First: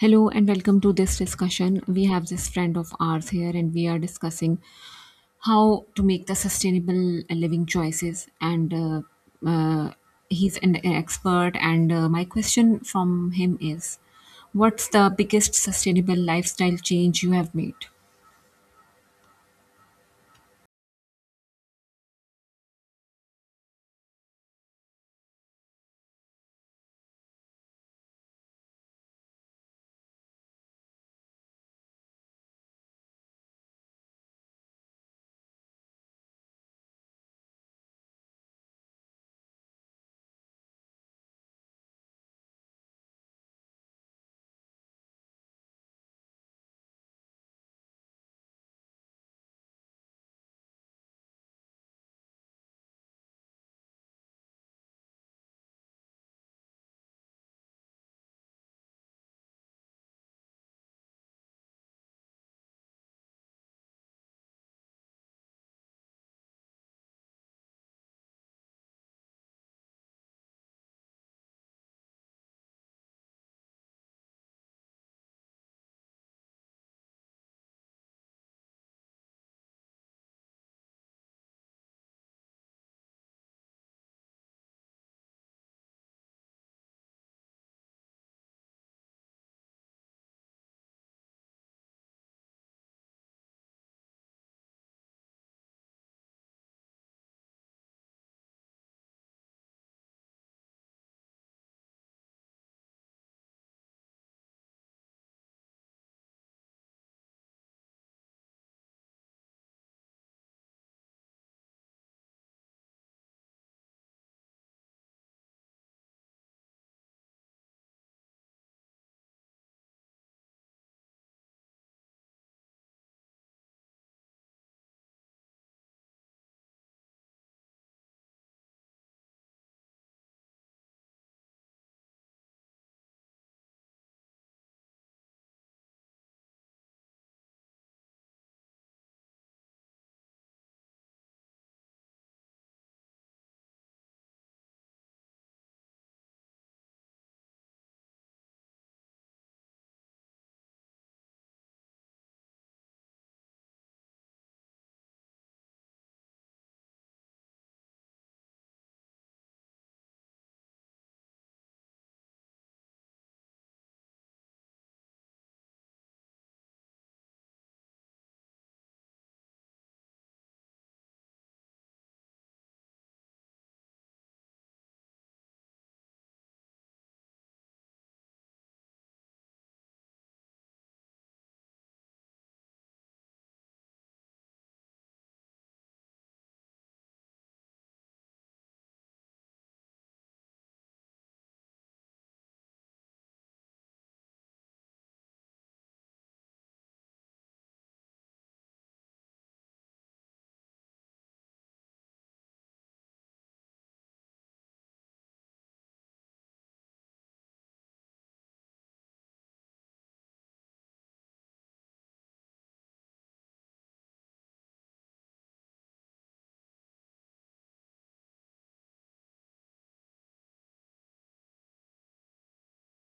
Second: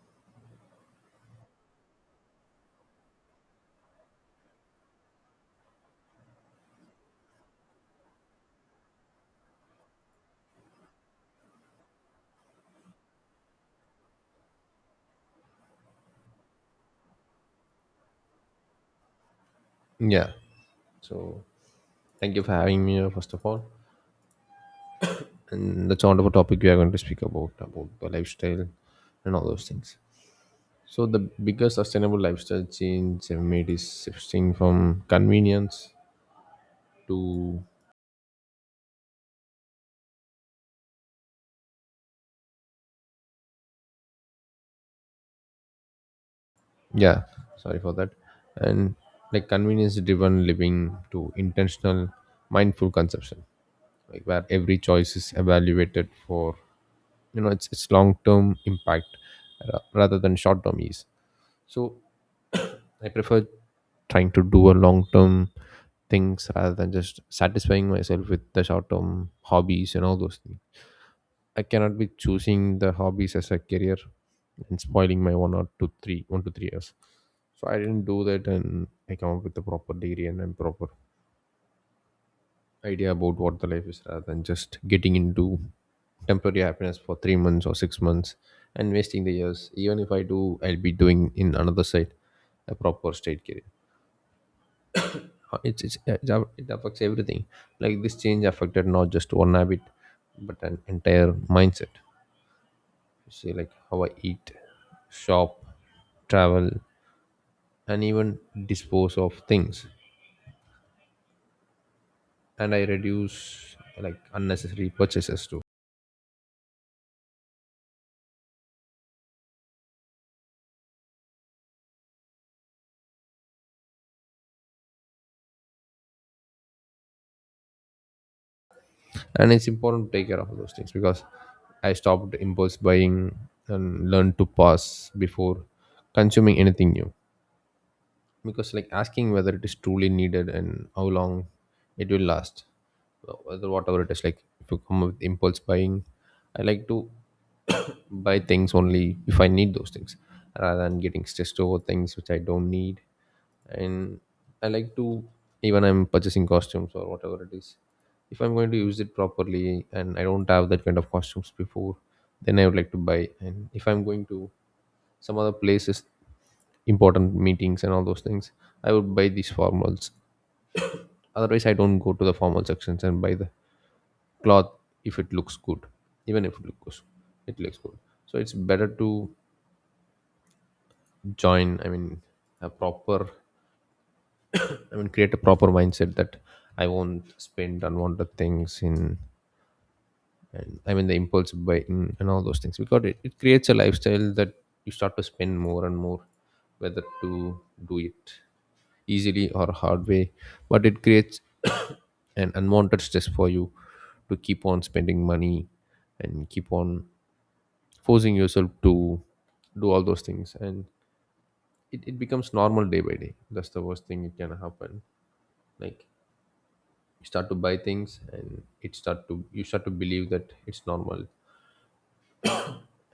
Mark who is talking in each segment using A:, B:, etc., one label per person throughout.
A: Hello and welcome to this discussion. We have this friend of ours here and we are discussing how to make the sustainable living choices and uh, he's an expert and my question from him is what's the biggest sustainable lifestyle change you have made?
B: Yeah. So thank you for having me here, first of all. And that's a wonderful topic we are going to speak about the lifestyle and all those things. So the biggest sustainable lifestyle change I've made is shifting from convenience to yeah, sorry for that. And like convenience driven living to intentional mindful consumption. Like where every choice is evaluated for its long term impact rather than short term ease. So I prefer trying to do a long term things rather than just satisfying myself with the short term hobbies and all those things. I cannot be choosing the hobbies as a career and spoiling my one or two, three, 1 to 3 years. So I didn't do that, and I come up with a proper degree and a proper idea about what the life is, rather than just getting into temporary happiness for 3 months or 6 months and wasting the years. Even if I do, I'll be doing in another side a proper state career. It's yeah, it's a- it affects everything like this change affected not just one habit but an entire mindset. You see like how I eat, shop, travel, and even dispose of things. And I reduce like unnecessary purchases too, and it's important to take care of those things because I stopped impulse buying and learned to pause before consuming anything new, because like asking whether it is truly needed and how long it will last. Whether whatever it is, like if you come up with impulse buying, I like to buy things only if I need those things rather than getting stressed over things which I don't need. And I like to, even I'm purchasing costumes or whatever it is, if I'm going to use it properly and I don't have that kind of costumes before, then I would like to buy. And if I'm going to some other places, important meetings and all those things, I would buy these formals. Otherwise, I don't go to the formal sections and buy the cloth if it looks good, even if it looks good. So it's better to join. I mean, a proper. I mean, create a proper mindset that I won't spend unwanted things in. And I mean, the impulse buying and all those things, because it creates a lifestyle that you start to spend more and more, whether to do it easily or hard way, but it creates an unwanted stress for you to keep on spending money and keep on forcing yourself to do all those things. And it becomes normal day by day. That's the worst thing it can happen, like you start to buy things and it start to you start to believe that it's normal.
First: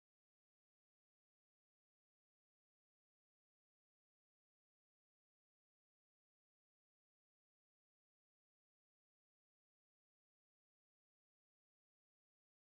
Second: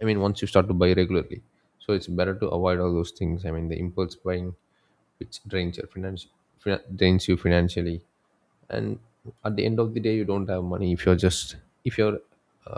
B: I mean, once you start to buy regularly. So it's better to avoid all those things, I mean the impulse buying, which drains your finance, drains you financially. And at the end of the day you don't have money if you're just, if you're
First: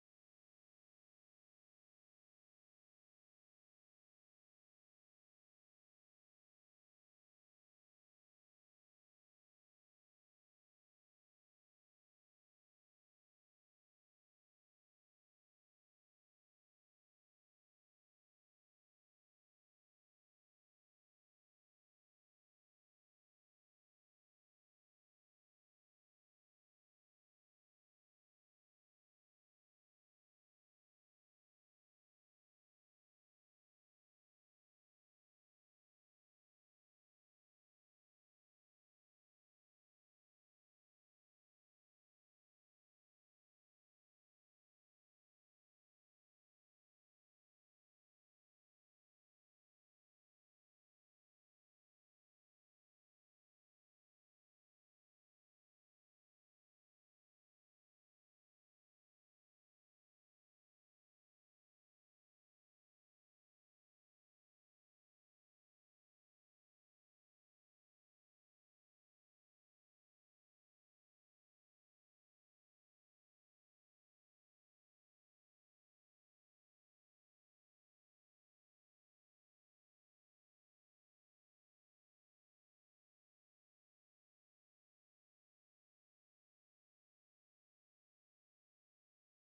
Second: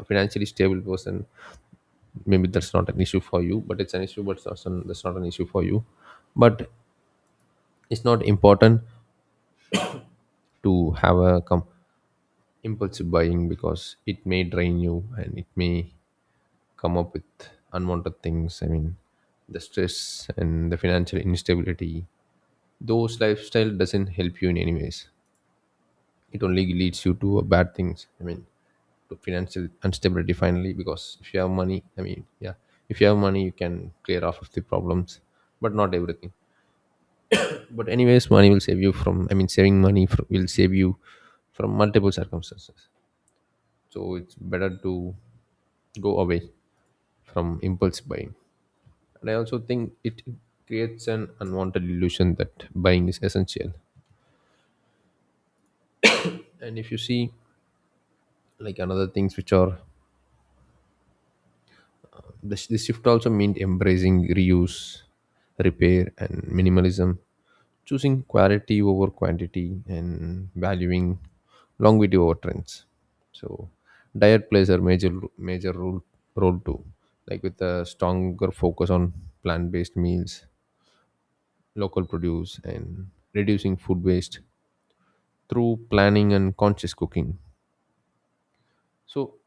B: a financially stable person, maybe that's not an issue for you, but it's an issue, but it's also, that's not an issue for you, but it's not important to have a impulsive buying, because it may drain you and it may come up with unwanted things, I mean the stress and the financial instability. Those lifestyle doesn't help you in any ways. It only leads you to bad things, I mean to financial instability finally. Because if you have money, I mean, yeah, if you have money you can clear off of the problems, but not everything. But anyways money will save you from, I mean saving money will save you from multiple circumstances. So it's better to go away from impulse buying. And I also think it creates an unwanted illusion that buying is essential. And if you see like another things which are the, this shift also meant embracing reuse, repair, and minimalism, choosing quality over quantity and valuing longevity over trends. So diet plays a major role too, like with a stronger focus on plant-based meals, local produce, and reducing food waste through planning and conscious cooking. So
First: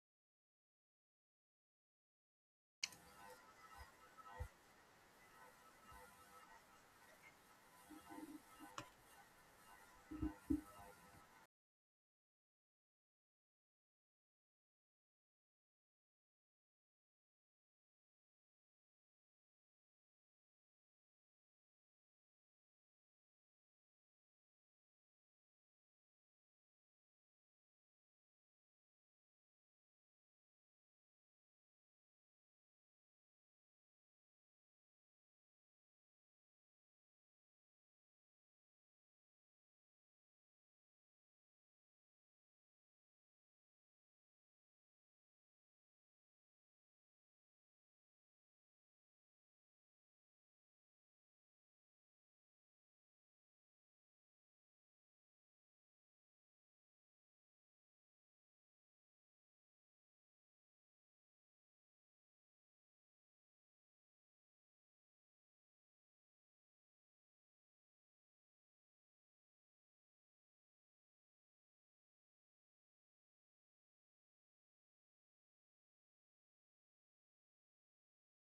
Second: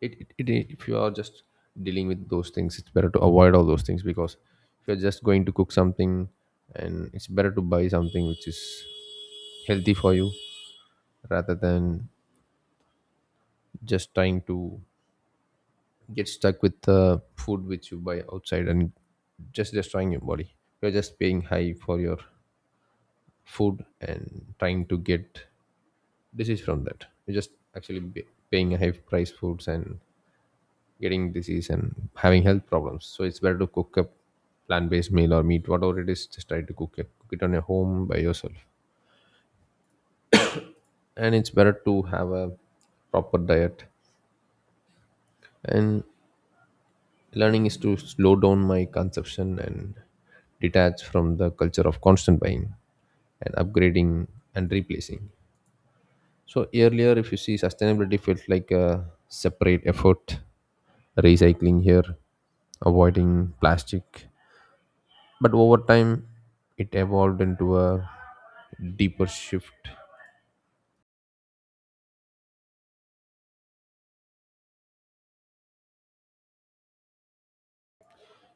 B: it if you are just dealing with those things, it's better to avoid all those things, because if you're just going to cook something, and it's better to buy something which is healthy for you rather than just trying to get stuck with the food which you buy outside and just destroying your body. You're just paying high for your food and trying to get disease from that. You're just actually paying a high price foods and getting disease and having health problems. So it's better to cook a plant-based meal or meat, whatever it is. Just try to cook it on your home by yourself. And it's better to have a proper diet. And learning is to slow down my consumption and detach from the culture of constant buying and upgrading and replacing. So earlier, if you see, sustainability felt like a separate effort, recycling here, avoiding plastic, but over time it evolved into a deeper shift.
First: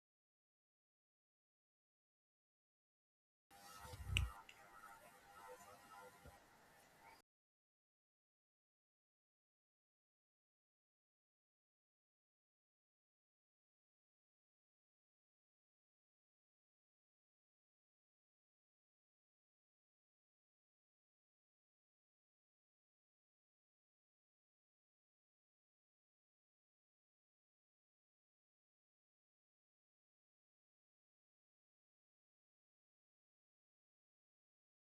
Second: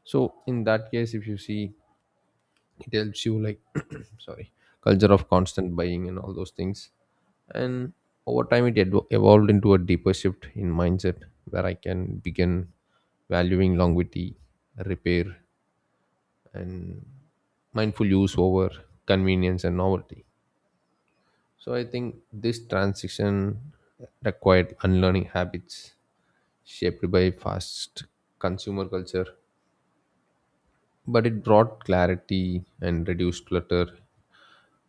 B: So in that case, if you see, it helps you like sorry, culture of constant buying and all those things, and over time it evolved into a deeper shift in mindset where I can begin valuing longevity, repair, and mindful use over convenience and novelty. So I think this transition required unlearning habits shaped by fast consumer culture. But it brought clarity and reduced clutter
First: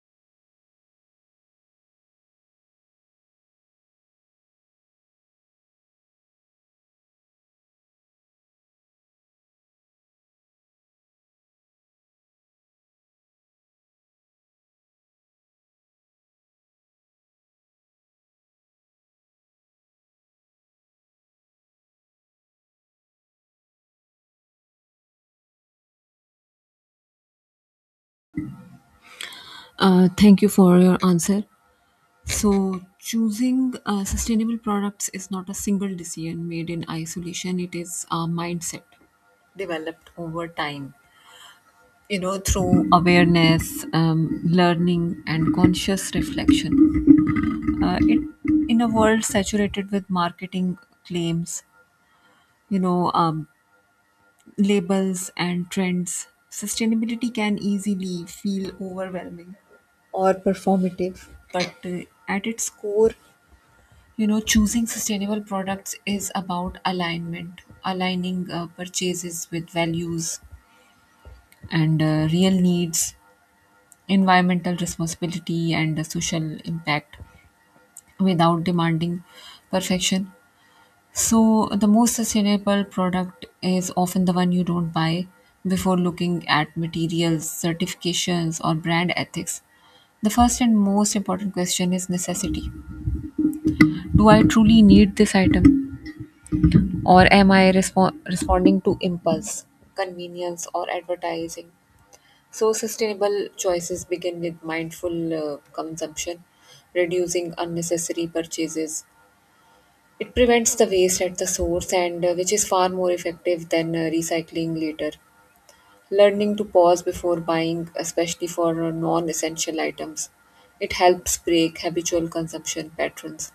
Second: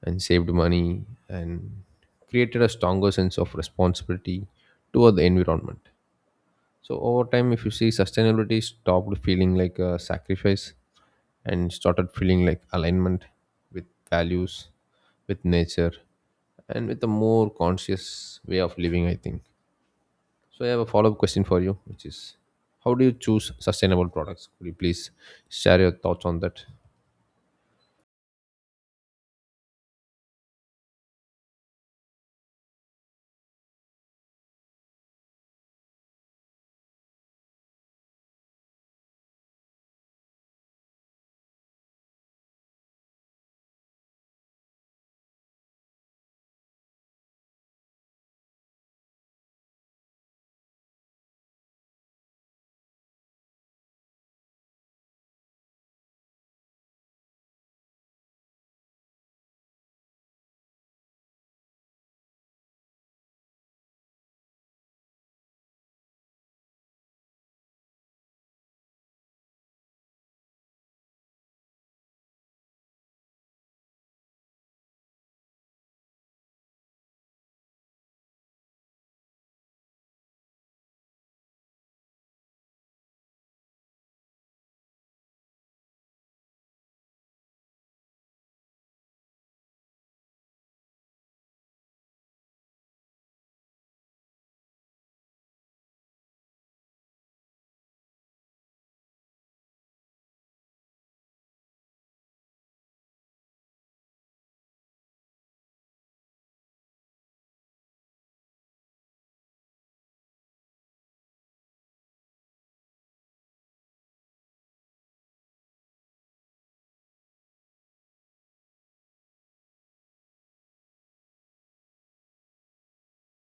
B: and saved money and created a stronger sense of responsibility toward the environment. So, over time, if you see, sustainability stopped feeling like a sacrifice and started feeling like alignment with values, with nature, and with a more conscious way of living, I think. So I have a follow-up question for you, which is how do you choose sustainable products? Could you please share your thoughts on that?
A: Thank you for your answer. So, choosing sustainable products is not a single decision made in isolation. It is a mindset developed over time, you know, through awareness, learning and conscious reflection. uh, it, in a world saturated with marketing claims, you know, labels and trends, sustainability can easily feel overwhelming or performative, but at its core, you know, choosing sustainable products is about alignment, aligning purchases with values and real needs, environmental responsibility and the social impact, without demanding perfection. So, the most sustainable product is often the one you don't buy before looking at materials, certifications, or brand ethics. The first and most important question is necessity. Do I truly need this item, or am I responding to impulse, convenience, or advertising? So, sustainable choices begin with mindful consumption, reducing unnecessary purchases. It prevents the waste at the source, and which is far more effective than recycling later. Learning to pause before buying, especially for non essential items, it helps break habitual consumption patterns.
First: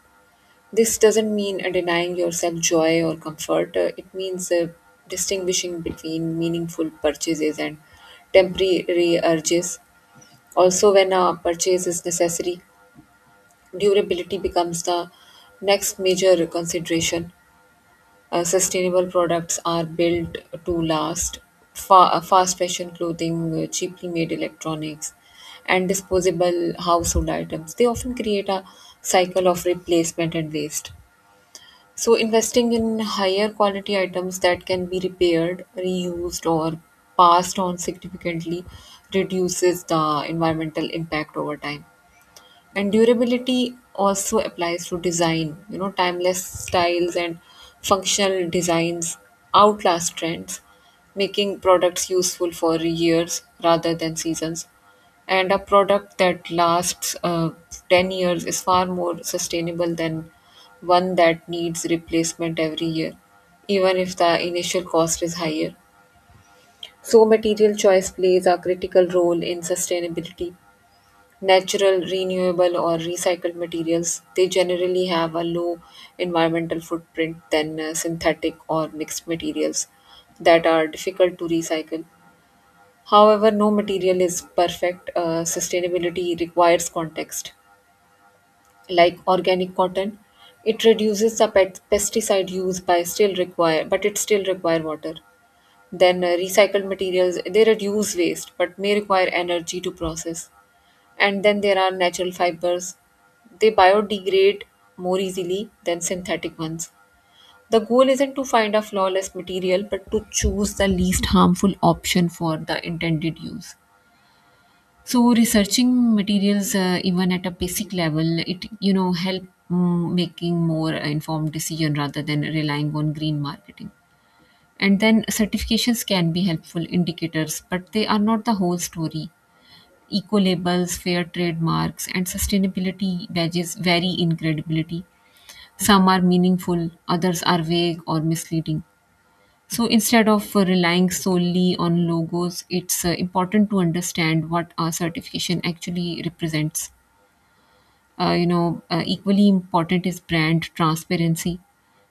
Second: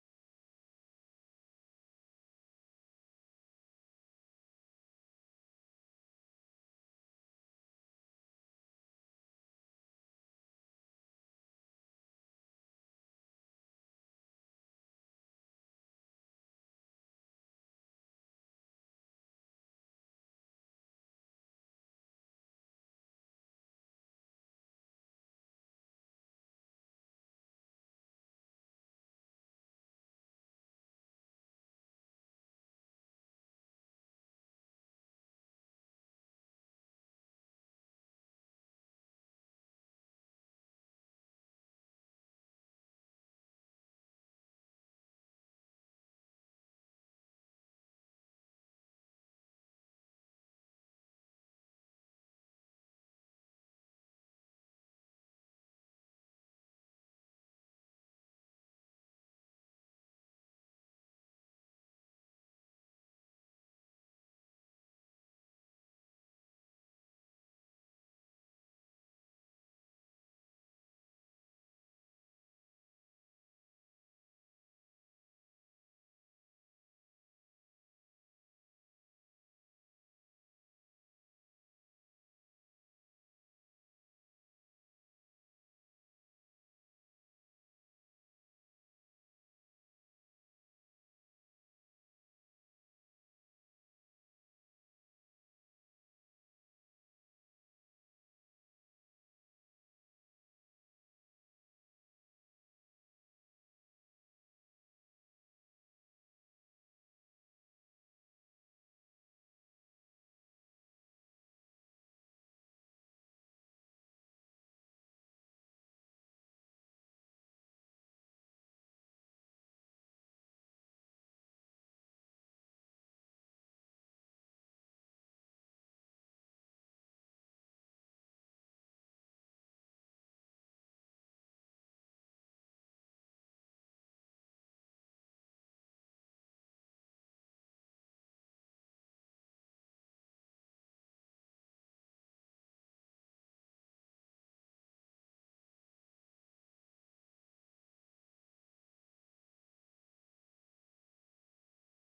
A: This doesn't mean denying yourself joy or comfort. It means distinguishing between meaningful purchases and temporary urges. Also, when a purchase is necessary, durability becomes the next major consideration. Sustainable products are built to last. Fast fashion clothing, cheaply made electronics, and disposable household items, they often create a cycle of replacement and waste. So, investing in higher quality items that can be repaired, reused, or passed on significantly reduces the environmental impact over time. And durability also applies to design. You know, timeless styles and functional designs outlast trends, making products useful for years rather than seasons. And a product that lasts 10 years is far more sustainable than one that needs replacement every year, even if the initial cost is higher. So material choice plays a critical role in sustainability. Natural, renewable, or recycled materials, they generally have a low environmental footprint than synthetic or mixed materials that are difficult to recycle. However, no material is perfect. Sustainability requires context. Like organic cotton, it reduces the pesticide use by still require, but it still require water. Then recycled materials, they reduce waste but may require energy to process. And then there are natural fibers. They biodegrade more easily than synthetic ones. The goal isn't to find a flawless material, but to choose the least harmful option for the intended use. So, researching materials, even at a basic level, it, you know, help making more informed decision rather than relying on green marketing. And then certifications can be helpful indicators, but they are not the whole story. Eco labels, fair trade marks, and sustainability badges vary in credibility. Some are meaningful, others are vague or misleading. So instead of relying solely on logos, it's important to understand what our certification actually represents. Equally important is brand transparency.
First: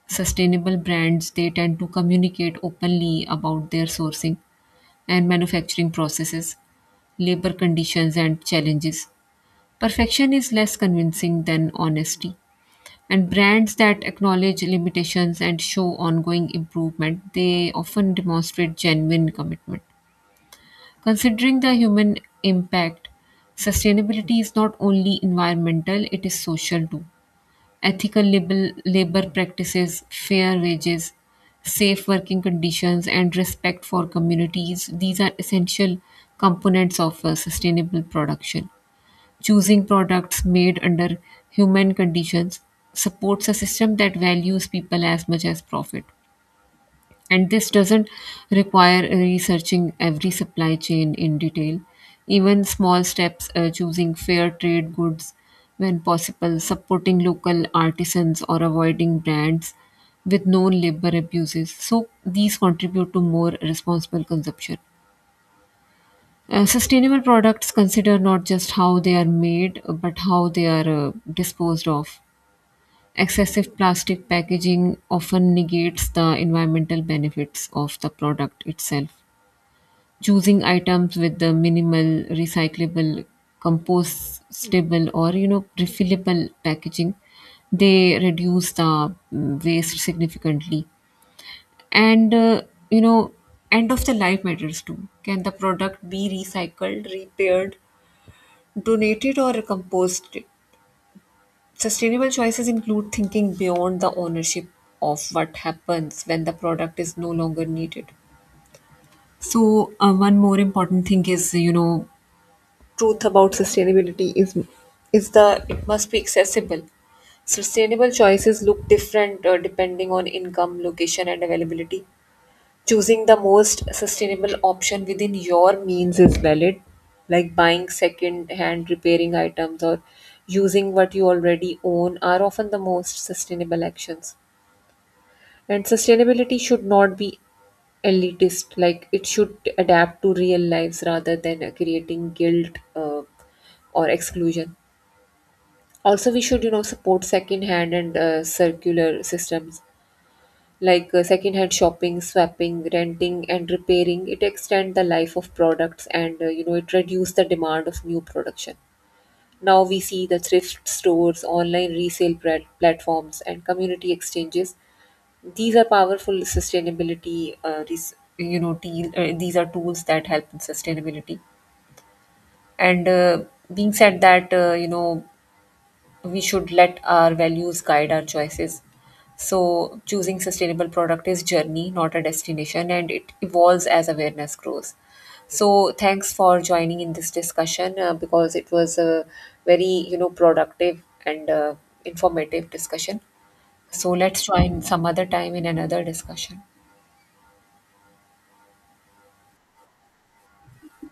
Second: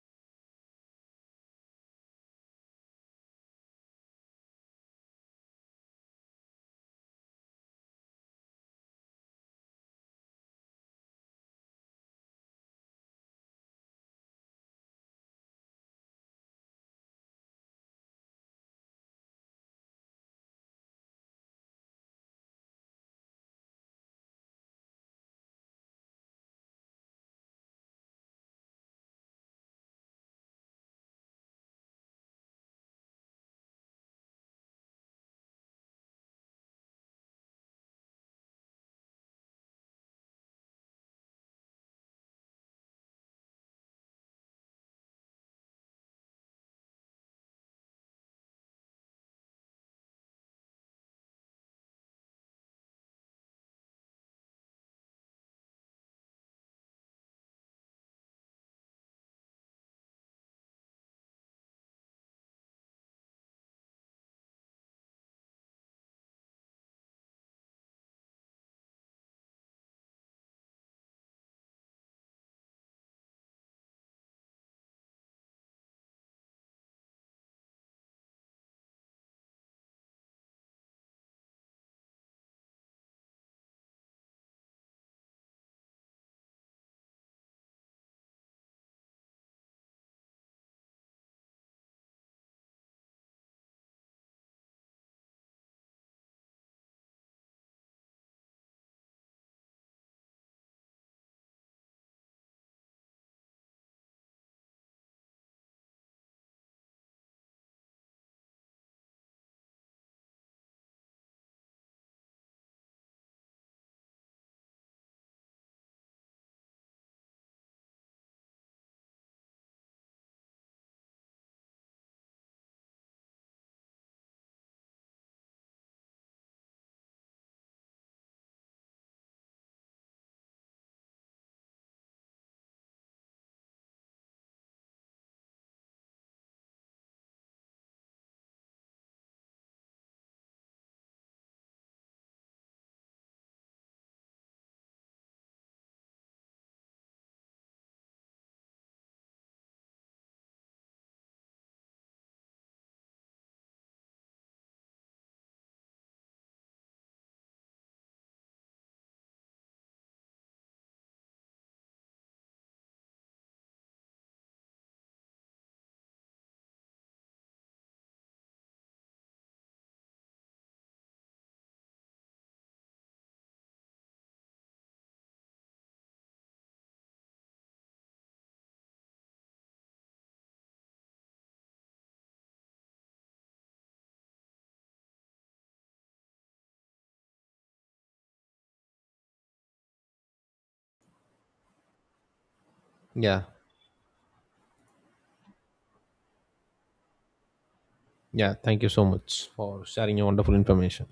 A: Sustainable brands, they tend to communicate openly about their sourcing and manufacturing processes, labor conditions, and challenges. Perfection is less convincing than honesty. And brands that acknowledge limitations and show ongoing improvement, they often demonstrate genuine commitment. Considering the human impact, sustainability is not only environmental, it is social too. Ethical labor, labor practices, fair wages, safe working conditions, and respect for communities, these are essential components of sustainable production. Choosing products made under human conditions supports a system that values people as much as profit. And this doesn't require researching every supply chain in detail. Even small steps, choosing fair trade goods when possible, supporting local artisans, or avoiding brands with known labor abuses. So, these contribute to more responsible consumption. Sustainable products consider not just how they are made, but how they are disposed of. Excessive plastic packaging often negates the environmental benefits of the product itself. Choosing items with the minimal recyclable, compostable, or, you know, refillable packaging, they reduce the waste significantly. And uh, you know, End of the life matters too. Can the product be recycled, repaired, donated or composted? Sustainable choices include thinking beyond the ownership of what happens when the product is no longer needed. So, one more important thing is, you know, truth about sustainability is the it must be accessible. Sustainable choices look different depending on income, location, and availability. Choosing the most sustainable option within your means is valid, like buying second hand, repairing items, or using what you already own are often the most sustainable actions. And sustainability should not be elitist. Like it should adapt to real lives rather than creating guilt or exclusion. Also, we should, you know, support second hand and circular systems like secondhand shopping, swapping, renting, and repairing. It extend the life of products and, you know, it reduce the demand of new production. Now we see the thrift stores, online resale platforms, and community exchanges. These are powerful sustainability. These are tools that help in sustainability. And Being said that, we should let our values guide our choices. So, choosing sustainable product is journey, not a destination, and it evolves as awareness grows. So, thanks for joining in this discussion because it was a very, you know, productive and informative discussion.
B: Yeah.
A: So, let's join some other time in another discussion.
B: Yeah, thank you so much for sharing your wonderful information.